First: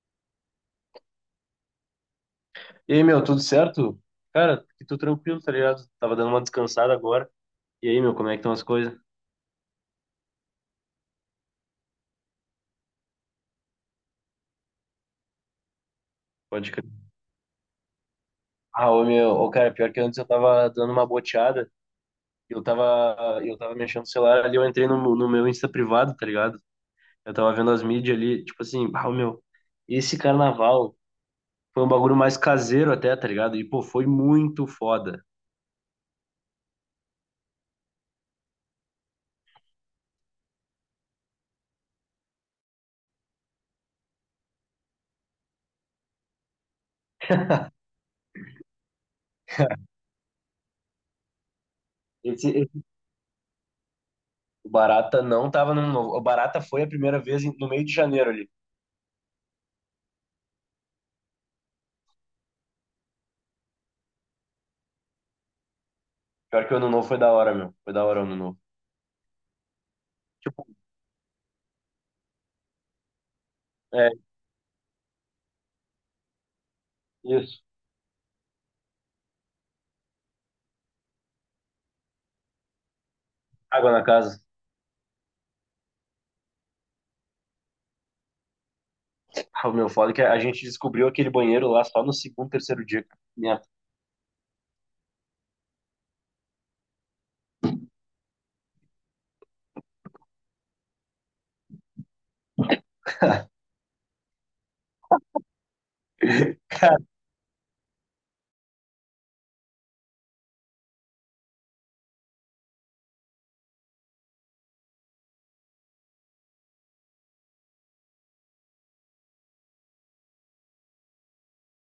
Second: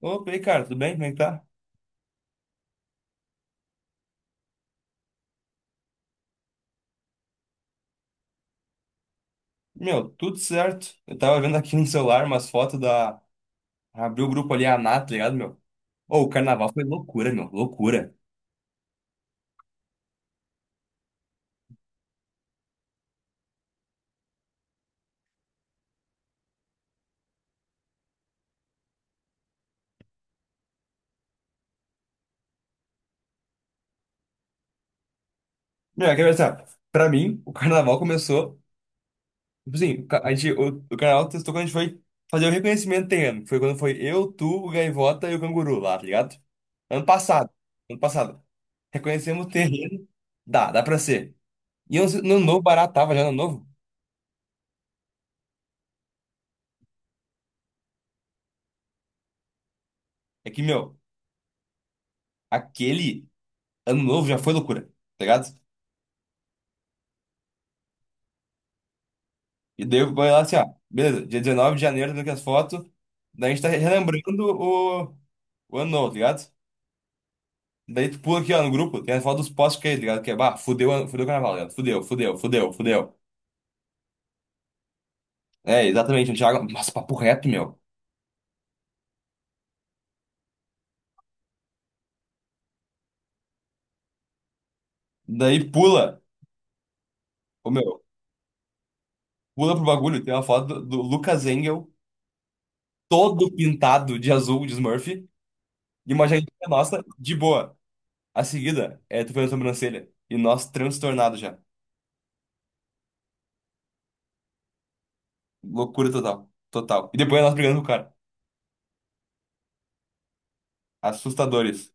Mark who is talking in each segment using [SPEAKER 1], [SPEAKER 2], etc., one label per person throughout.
[SPEAKER 1] Opa, e aí, cara, tudo bem? Como é que tá?
[SPEAKER 2] E aí, meu, tudo certo? Cara, que tô tranquilo, tá ligado? Tava dando uma descansada agora. E aí, meu, como é que estão as coisas?
[SPEAKER 1] Meu, tudo certo. Eu tava vendo aqui no celular umas fotos da. Abriu o grupo ali, a Nath, tá ligado, meu? Ô, o
[SPEAKER 2] Pode
[SPEAKER 1] carnaval foi
[SPEAKER 2] crer.
[SPEAKER 1] loucura.
[SPEAKER 2] Ah, ô, meu, ô, cara, pior que antes eu tava dando uma boteada. Eu tava mexendo no celular ali, eu entrei no meu Insta privado, tá ligado? Eu tava vendo as mídias ali, tipo assim, ah, ô, meu, esse carnaval foi um bagulho mais caseiro até, tá ligado? E, pô, foi muito foda.
[SPEAKER 1] Meu, quer ver. Pra mim, o carnaval começou. Tipo assim, a gente, o carnaval testou quando a gente foi fazer o reconhecimento terreno. Que Foi quando foi eu, tu, o Gaivota e o Canguru lá, tá ligado? Ano passado. Ano passado. Reconhecemos o terreno. Dá pra ser. E eu no
[SPEAKER 2] Esse,
[SPEAKER 1] novo
[SPEAKER 2] esse-
[SPEAKER 1] barato tava já no novo.
[SPEAKER 2] O Barata não tava no Ano Novo. O Barata foi a primeira vez no meio de janeiro ali.
[SPEAKER 1] É que, meu, aquele. Ano novo já foi loucura, tá ligado?
[SPEAKER 2] Pior que o Ano Novo foi da hora, meu. Foi da hora o Ano Novo.
[SPEAKER 1] E daí eu vou lá assim, ó,
[SPEAKER 2] Tipo,
[SPEAKER 1] beleza, dia 19 de janeiro, daqui as fotos, daí a gente tá
[SPEAKER 2] é,
[SPEAKER 1] relembrando o ano novo, tá ligado?
[SPEAKER 2] isso.
[SPEAKER 1] Daí tu pula aqui, ó, no grupo, tem as fotos dos postos que é, tá ligado? Que é, bah, fudeu, fudeu o carnaval, tá ligado? Fudeu, fudeu, fudeu, fudeu.
[SPEAKER 2] Água na casa.
[SPEAKER 1] É, exatamente, o Thiago, nossa, papo reto, meu.
[SPEAKER 2] O meu foda é que a gente descobriu aquele banheiro lá só no segundo, terceiro dia. Minha...
[SPEAKER 1] Daí pula, ô meu, pula pro bagulho, tem uma foto do Lucas Engel, todo pintado de azul, de Smurf, e uma jaqueta
[SPEAKER 2] Cara,
[SPEAKER 1] nossa, de boa. A seguida, é, tu fez a sobrancelha, e nós transtornados já. Loucura total. Total. E depois nós brigando com o cara. Assustadores.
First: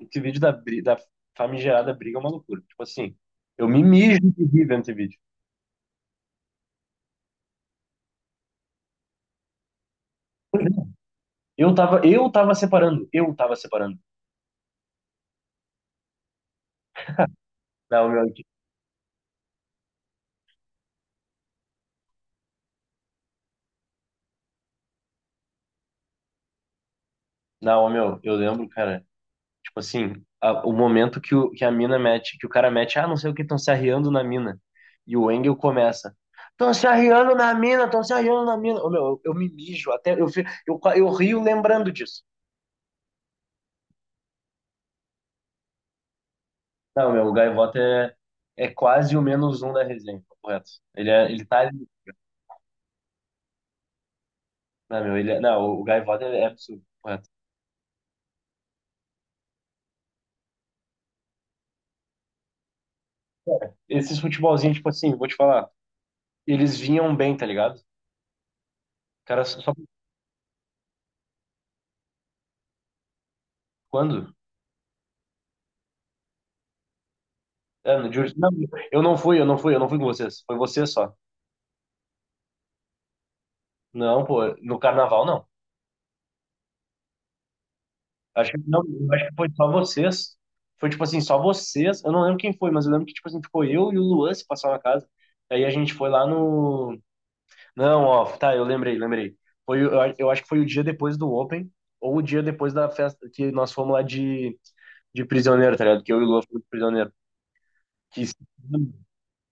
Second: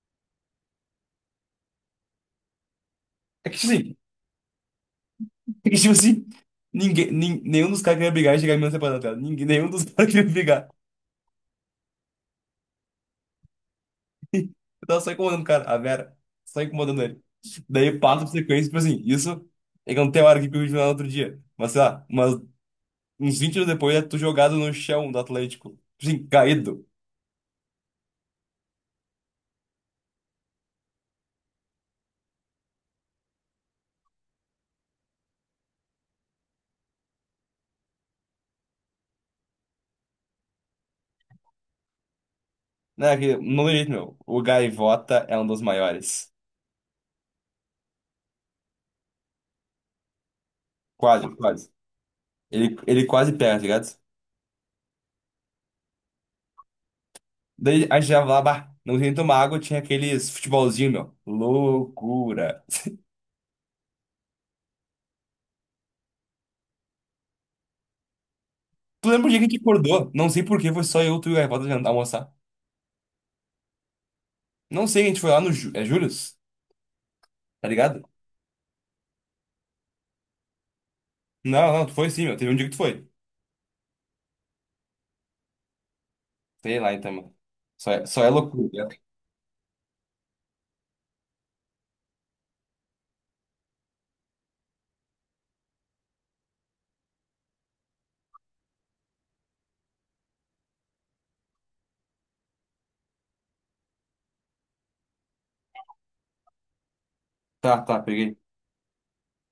[SPEAKER 2] esse vídeo da famigerada briga é uma loucura. Tipo assim,
[SPEAKER 1] É que,
[SPEAKER 2] eu
[SPEAKER 1] tipo
[SPEAKER 2] me
[SPEAKER 1] assim,
[SPEAKER 2] mijo de rir vendo esse vídeo.
[SPEAKER 1] é que, tipo assim, nenhum dos caras queria brigar e chegar em mim separando dela. Ninguém, nenhum dos caras queria brigar.
[SPEAKER 2] Eu tava separando, eu tava separando.
[SPEAKER 1] Eu tava só incomodando o cara, a Vera. Só incomodando ele. Daí
[SPEAKER 2] Não,
[SPEAKER 1] passa
[SPEAKER 2] meu,
[SPEAKER 1] por sequência, tipo assim, isso é que não tem hora que eu vi no outro dia. Mas sei lá, uns 20 anos depois é tu jogado no chão do Atlético. Tipo assim, caído.
[SPEAKER 2] não, meu, eu lembro, cara, tipo assim, o momento que a mina mete, que o cara mete, ah, não sei o que, estão se arriando na mina. E o Engel começa. Estão se arriando na mina, estão se arriando na mina. Ô, meu, eu me mijo, até eu, eu rio lembrando disso.
[SPEAKER 1] Né, que não tem jeito, meu. O Gaivota é um dos maiores.
[SPEAKER 2] Não, meu, o Gaivota é quase o menos um da resenha, correto? Ele,
[SPEAKER 1] Quase,
[SPEAKER 2] é, ele tá
[SPEAKER 1] quase.
[SPEAKER 2] ali.
[SPEAKER 1] Ele quase pega, tá ligado?
[SPEAKER 2] Não, meu, ele é, não, o Gaivota é absurdo, correto?
[SPEAKER 1] Daí a gente já lá, bah, não tinha nem tomar água, tinha aqueles futebolzinho, meu. Loucura.
[SPEAKER 2] Esses futebolzinhos, tipo assim, vou te falar, eles vinham bem, tá ligado?
[SPEAKER 1] Tu lembra o dia que
[SPEAKER 2] Cara,
[SPEAKER 1] a gente
[SPEAKER 2] só
[SPEAKER 1] acordou? Não sei por que foi só eu, tu e o Gaivota jantar, almoçar.
[SPEAKER 2] quando?
[SPEAKER 1] Não sei, a gente foi lá no Július, tá
[SPEAKER 2] É,
[SPEAKER 1] ligado?
[SPEAKER 2] no Júlio. Não, eu não fui, eu não fui, eu não fui com vocês. Foi vocês só.
[SPEAKER 1] Não, não, tu foi sim, meu. Teve um dia que tu foi.
[SPEAKER 2] Não, pô, no carnaval não.
[SPEAKER 1] Sei lá, então, mano. Só é
[SPEAKER 2] Acho que
[SPEAKER 1] loucura,
[SPEAKER 2] não,
[SPEAKER 1] né?
[SPEAKER 2] eu acho que foi só vocês. Foi tipo assim, só vocês. Eu não lembro quem foi, mas eu lembro que, tipo assim, ficou eu e o Luan se passar na casa. Aí a gente foi lá no. Não, ó, tá, eu lembrei, lembrei. Foi, o- eu, a- eu acho que foi o dia depois do Open, ou o dia depois da festa que nós fomos lá de, prisioneiro, tá ligado? Que eu e o Lua fomos de prisioneiro.
[SPEAKER 1] Tá, tá,
[SPEAKER 2] Que
[SPEAKER 1] peguei.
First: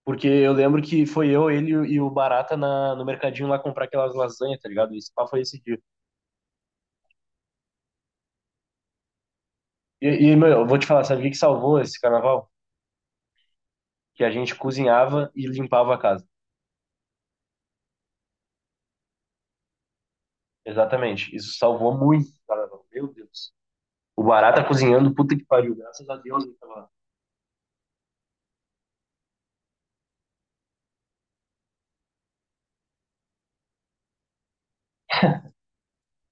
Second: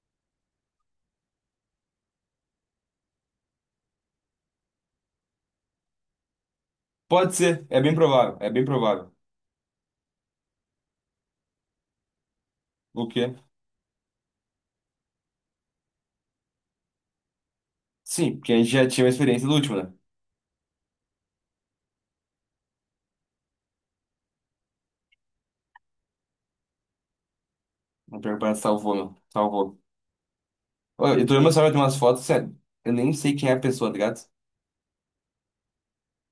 [SPEAKER 2] porque eu lembro que foi eu, ele e o Barata no mercadinho lá comprar aquelas lasanhas, tá ligado? Esse pá foi esse dia.
[SPEAKER 1] Pode ser, é bem provável, é bem provável.
[SPEAKER 2] E, meu, eu vou te falar, sabe o que que salvou esse carnaval?
[SPEAKER 1] O quê?
[SPEAKER 2] Que a gente cozinhava e limpava a casa.
[SPEAKER 1] Sim, porque a gente já tinha uma experiência do último, né?
[SPEAKER 2] Exatamente. Isso salvou muito o carnaval. Meu Deus. O Barata cozinhando, puta que pariu. Graças a Deus, ele tava.
[SPEAKER 1] O pior que parece salvou, meu. Salvou. Ô, eu tô vendo meu celular, tem umas fotos, sério. Eu nem sei quem é a pessoa, tá ligado?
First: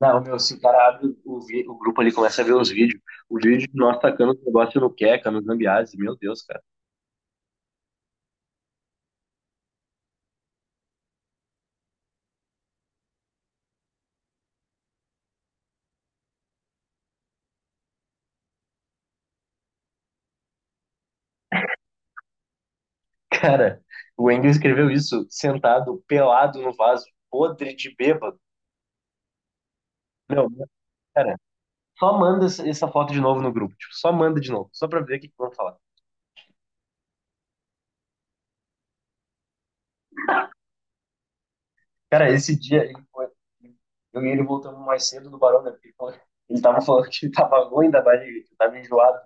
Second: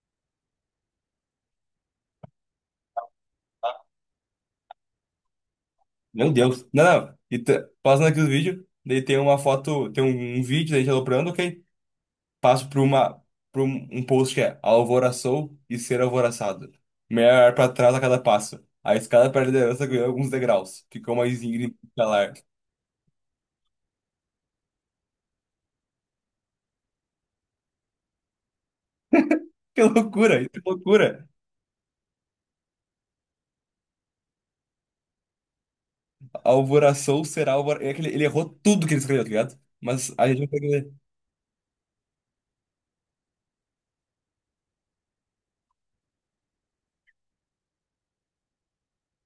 [SPEAKER 2] Não, meu, se o cara abre o grupo ali, começa a ver os vídeos. O vídeo de nós tacando o negócio no Queca, no Zambiase, meu
[SPEAKER 1] Meu
[SPEAKER 2] Deus, cara.
[SPEAKER 1] Deus. Não, não. E passando aqui os vídeos, daí tem uma foto, tem um vídeo da gente aloprando, ok? Passo para uma, para um post que é alvoraçou e ser alvoraçado. Melhor para trás a cada passo. A escada para a liderança ganhou alguns degraus. Ficou mais íngreme e escalar.
[SPEAKER 2] Cara, o Engel escreveu isso sentado, pelado no vaso, podre de bêbado.
[SPEAKER 1] Que loucura,
[SPEAKER 2] Meu,
[SPEAKER 1] isso é loucura.
[SPEAKER 2] cara, só manda essa foto de novo no grupo. Tipo, só manda de novo, só pra ver o que que vão falar.
[SPEAKER 1] Alvoraçou, será alvor... É que ele errou tudo que ele escreveu, tá ligado? Mas a gente não consegue ler.
[SPEAKER 2] Cara, esse dia ele foi, eu e ele voltamos mais cedo do Barão, né? Porque ele tava falando que tava ruim da barriga, que tava enjoado.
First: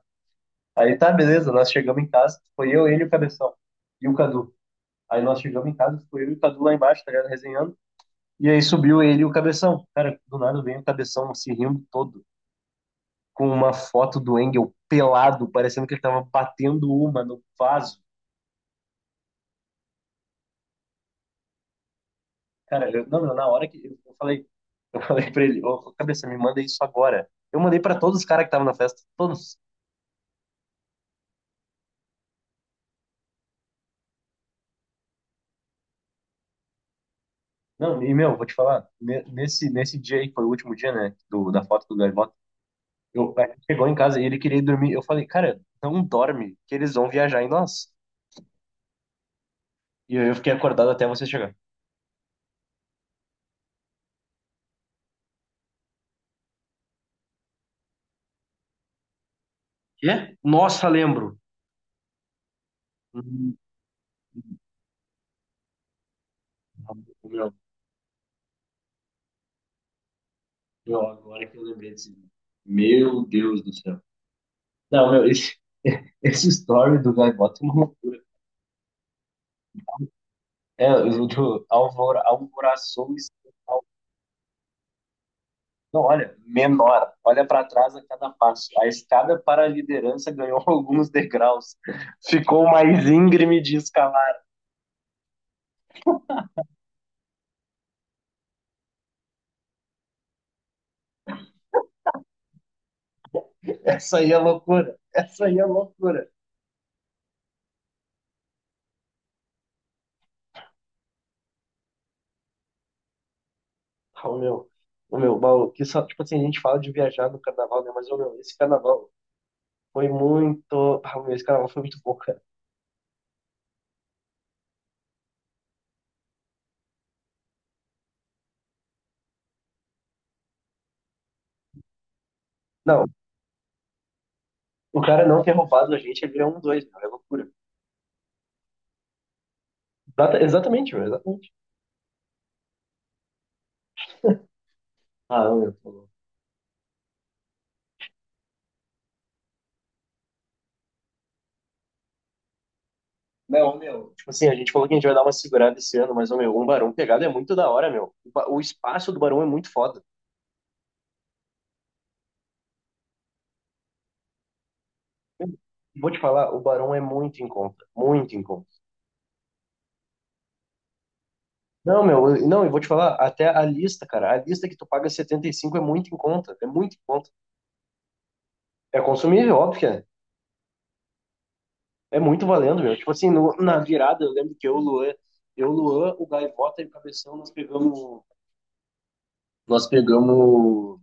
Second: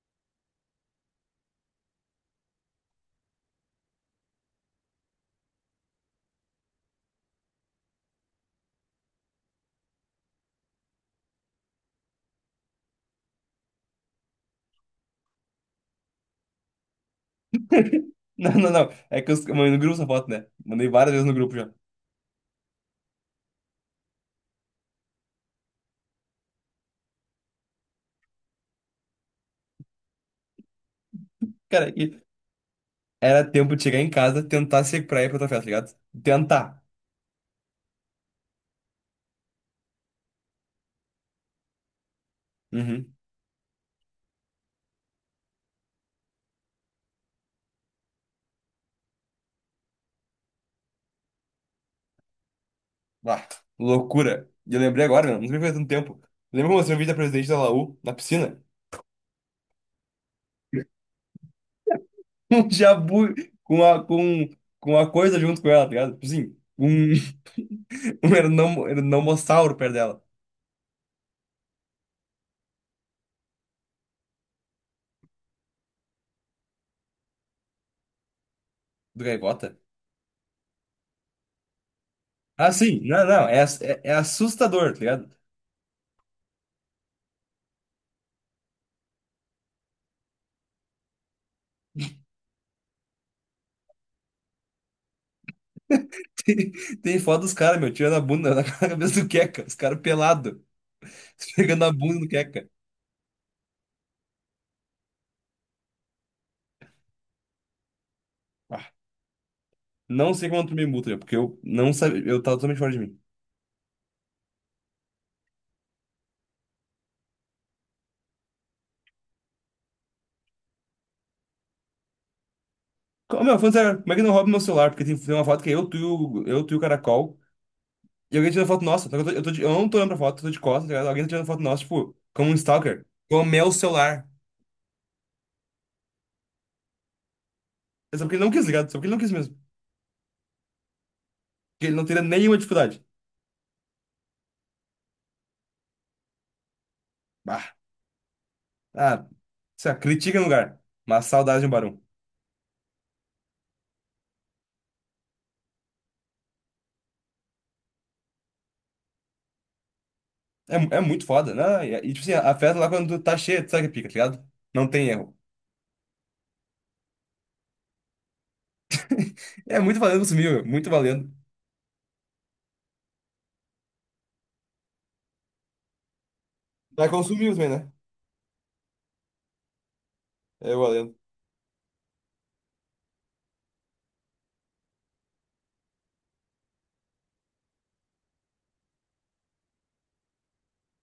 [SPEAKER 2] Aí tá, beleza, nós chegamos em casa, foi eu, ele e o Cabeção. E o Cadu. Aí nós chegamos em casa, ficou eu e o Cadu lá embaixo, tá ligado? Resenhando. E aí subiu ele e o Cabeção. Cara, do nada vem o Cabeção se rindo todo, com uma foto do Engel pelado, parecendo que ele tava batendo uma no vaso.
[SPEAKER 1] Não, não, não. É que eu mandei no grupo essa foto, né? Mandei várias vezes no grupo já.
[SPEAKER 2] Cara, não, não, na hora que eu falei, pra ele, ô, cabeça, me manda isso agora. Eu mandei pra todos os caras que estavam na festa, todos.
[SPEAKER 1] Cara, era tempo de chegar em casa, tentar se recuperar e ir pra tua festa, tá ligado? Tentar.
[SPEAKER 2] Não, e meu, vou te falar, nesse dia aí, que foi o último dia, né, da foto do Gaivota,
[SPEAKER 1] Uhum.
[SPEAKER 2] a gente chegou em casa e ele queria ir dormir. Eu falei, cara, não dorme, que eles vão viajar em nós. E aí eu fiquei acordado até você chegar.
[SPEAKER 1] Ah, loucura. E eu lembrei agora, meu, não sei faz tanto tempo. Lembra quando eu mostrei o vídeo da presidente da Laú, na piscina?
[SPEAKER 2] Quê? Nossa, lembro.
[SPEAKER 1] Um jabu
[SPEAKER 2] Hum.
[SPEAKER 1] com a, com, com a coisa junto com ela, tá ligado? Tipo assim, um,
[SPEAKER 2] Meu,
[SPEAKER 1] um ernomossauro perto dela.
[SPEAKER 2] meu, agora que eu lembrei desse vídeo. Meu Deus do céu. Não, meu, esse, esse story do Gaivota é uma loucura.
[SPEAKER 1] Do Gaivota?
[SPEAKER 2] É, o do Alvor,
[SPEAKER 1] Ah, sim.
[SPEAKER 2] Alvoraçou
[SPEAKER 1] Não, não. É, é, é assustador, tá ligado?
[SPEAKER 2] Não, olha, menor. Olha para trás a cada passo. A escada para a liderança ganhou alguns degraus. Ficou mais íngreme de escalar.
[SPEAKER 1] Tem, tem foto dos caras, meu, tirando a bunda na cabeça do Queca. Os caras pelados, pegando a bunda do Queca.
[SPEAKER 2] Essa aí é loucura. Essa aí é loucura.
[SPEAKER 1] Não sei como tu me multa, porque eu não sabia. Eu tava totalmente fora de mim.
[SPEAKER 2] Ô, meu, ô, meu, Paulo, que só, tipo assim, a gente fala de viajar no carnaval, né? Mas, ô, meu, esse carnaval foi muito. Ah, meu, esse carnaval foi muito bom, cara.
[SPEAKER 1] Meu, falando sério, como é que não rouba meu celular? Porque tem, tem uma foto que é eu, tu, eu, tu e o caracol. E alguém tá tirando foto nossa. Só que eu, eu não tô olhando pra foto, eu tô de costas, tá ligado? Alguém tá tirando foto nossa, tipo, como um stalker.
[SPEAKER 2] Não,
[SPEAKER 1] Com o meu celular.
[SPEAKER 2] o cara não ter roubado a gente, ele é um dois, meu, é loucura.
[SPEAKER 1] É só porque ele não quis, tá ligado? É só porque ele não quis mesmo.
[SPEAKER 2] Exatamente, meu, exatamente.
[SPEAKER 1] Porque ele não teria nenhuma dificuldade.
[SPEAKER 2] Ah, ô, meu, tá louco.
[SPEAKER 1] Bah. Ah, sei lá, critica no lugar. Mas saudade de um barão.
[SPEAKER 2] Não, ô, meu. Tipo assim, a gente falou que a gente vai dar uma segurada esse ano, mas, ô, meu, um barão pegado é muito da hora, meu. O espaço do barão é muito foda.
[SPEAKER 1] É, é muito foda, né? Tipo assim, a festa lá quando tá cheia, tu sabe que pica, tá ligado? Não tem erro.
[SPEAKER 2] Vou te falar, o Barão é muito em conta, muito em conta.
[SPEAKER 1] É muito valendo consumir, meu. Muito valendo.
[SPEAKER 2] Não, meu, não, eu vou te falar, até a lista, cara, a lista que tu paga 75 é muito em conta, é muito em
[SPEAKER 1] Vai
[SPEAKER 2] conta.
[SPEAKER 1] consumir também, né?
[SPEAKER 2] É consumível, óbvio que é.
[SPEAKER 1] É valendo.
[SPEAKER 2] É muito valendo, meu. Tipo assim, na virada, eu lembro que eu, o Luan, o Gaivota e o Cabeção, nós pegamos. Nós pegamos.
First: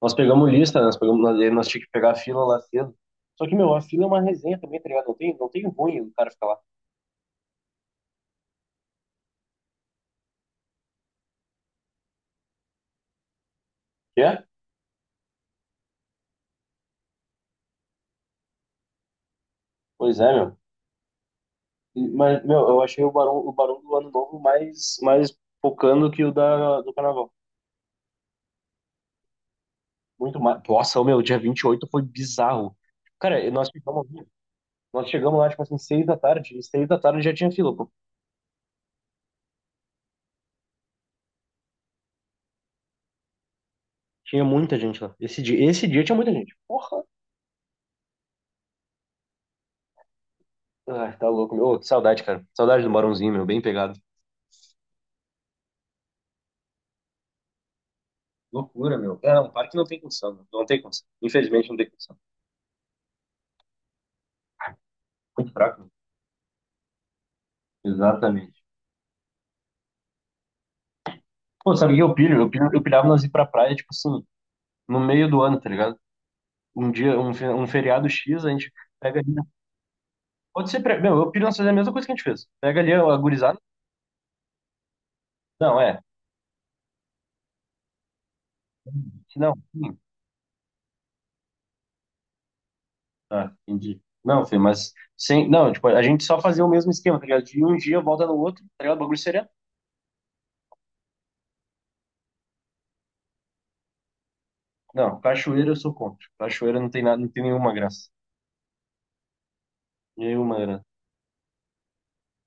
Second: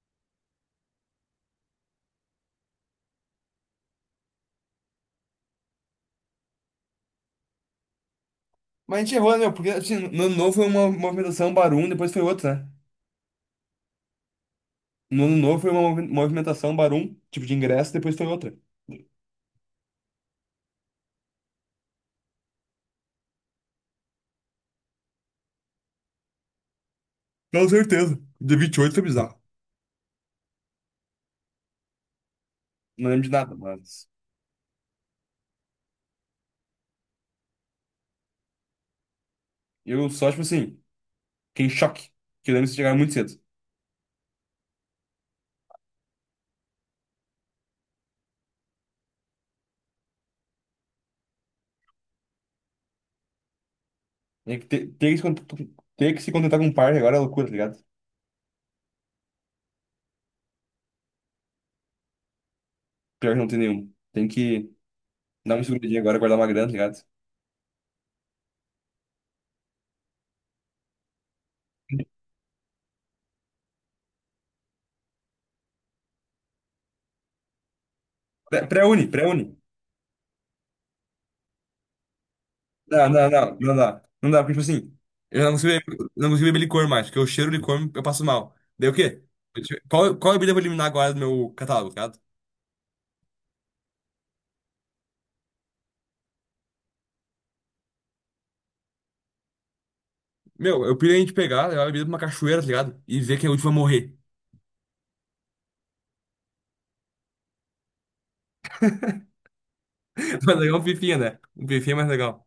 [SPEAKER 2] Nós pegamos lista, né? Nós pegamos, nós tínhamos que pegar a fila lá cedo. Só que, meu, a fila é uma resenha também, tá ligado? Não tem ruim o cara ficar lá.
[SPEAKER 1] Mas a gente errou, né, meu? Porque assim, no ano novo foi uma movimentação Barum, depois foi outra, né?
[SPEAKER 2] Quer?
[SPEAKER 1] No ano novo foi uma movimentação Barum, tipo de ingresso, depois foi outra.
[SPEAKER 2] Pois é, meu. Mas, meu, eu achei o Barão, do Ano Novo mais focando que do Carnaval.
[SPEAKER 1] Com certeza. Dia 28 foi bizarro.
[SPEAKER 2] Muito mais. Nossa, meu, dia 28 foi bizarro.
[SPEAKER 1] Não lembro de
[SPEAKER 2] Cara,
[SPEAKER 1] nada,
[SPEAKER 2] nós ficamos.
[SPEAKER 1] mas.
[SPEAKER 2] Nós chegamos lá, tipo assim, 6 da tarde, e 6 da tarde já tinha fila, pô.
[SPEAKER 1] Eu só, tipo assim, fiquei em choque. Que eu lembro que vocês chegaram muito cedo.
[SPEAKER 2] Tinha muita gente lá. Esse dia tinha muita gente. Porra! Ai, tá louco, meu. Ô, que saudade, cara. Saudade do Barãozinho, meu, bem pegado.
[SPEAKER 1] Tem que ter que se, ter que se contentar com um par agora é loucura, tá ligado?
[SPEAKER 2] Loucura, meu. É, não, parque não tem condição, meu. Não tem condição. Infelizmente não tem condição.
[SPEAKER 1] Pior que não tem nenhum. Tem que
[SPEAKER 2] Muito
[SPEAKER 1] dar uma
[SPEAKER 2] fraco,
[SPEAKER 1] seguradinha agora, guardar uma grana, tá ligado?
[SPEAKER 2] meu. Exatamente. Pô, sabe o que eu pilho? Eu pilhava nós ir pra praia, tipo assim, no meio do ano, tá ligado? Um dia, um feriado X, a gente
[SPEAKER 1] Pré-uni,
[SPEAKER 2] pega ali, né?
[SPEAKER 1] pré-uni.
[SPEAKER 2] Pode ser, meu, eu pilho nós fazer a mesma coisa que a gente fez. Pega ali
[SPEAKER 1] Não,
[SPEAKER 2] a
[SPEAKER 1] não, não,
[SPEAKER 2] gurizada.
[SPEAKER 1] não dá. Não dá, porque, tipo assim, eu não consigo
[SPEAKER 2] Não,
[SPEAKER 1] beber,
[SPEAKER 2] é.
[SPEAKER 1] eu não consigo beber licor mais, porque eu cheiro licor, eu passo mal. Daí o quê?
[SPEAKER 2] Não.
[SPEAKER 1] Qual, qual bebida eu vou eliminar agora do meu catálogo, tá ligado?
[SPEAKER 2] Ah, entendi. Não, filho, mas sem, não, tipo, a gente só fazia o mesmo esquema, tá ligado? De um dia volta no outro, tá ligado? O bagulho seria.
[SPEAKER 1] Meu, eu pirei a gente pegar, levar a bebida pra uma cachoeira, tá ligado? E ver quem é o último a morrer.
[SPEAKER 2] Não, cachoeira eu sou contra. Cachoeira não tem nada, não tem nenhuma graça.
[SPEAKER 1] Mas
[SPEAKER 2] Nenhuma
[SPEAKER 1] legal é um
[SPEAKER 2] graça.
[SPEAKER 1] pifinha, né? Um pifinha é mais legal.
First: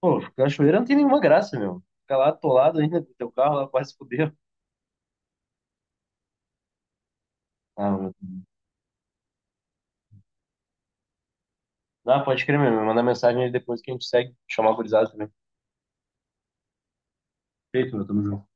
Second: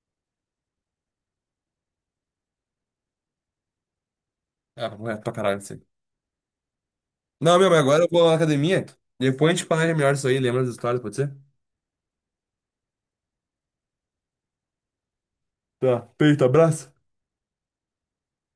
[SPEAKER 2] Pô, cachoeira não tem nenhuma graça, meu. Ficar lá atolado ainda com teu carro, lá quase fudeu.
[SPEAKER 1] Ah, é pra caralho isso aí. Não, meu, mas
[SPEAKER 2] Ah,
[SPEAKER 1] agora eu
[SPEAKER 2] meu.
[SPEAKER 1] vou na academia. Depois a gente planeja melhor isso aí, lembra das histórias, pode ser?
[SPEAKER 2] Ah, pode crer mesmo. Manda mensagem aí depois que a gente segue. Chamar o gurizada também.
[SPEAKER 1] Tá, feito, abraço.
[SPEAKER 2] Feito, meu. Tamo junto.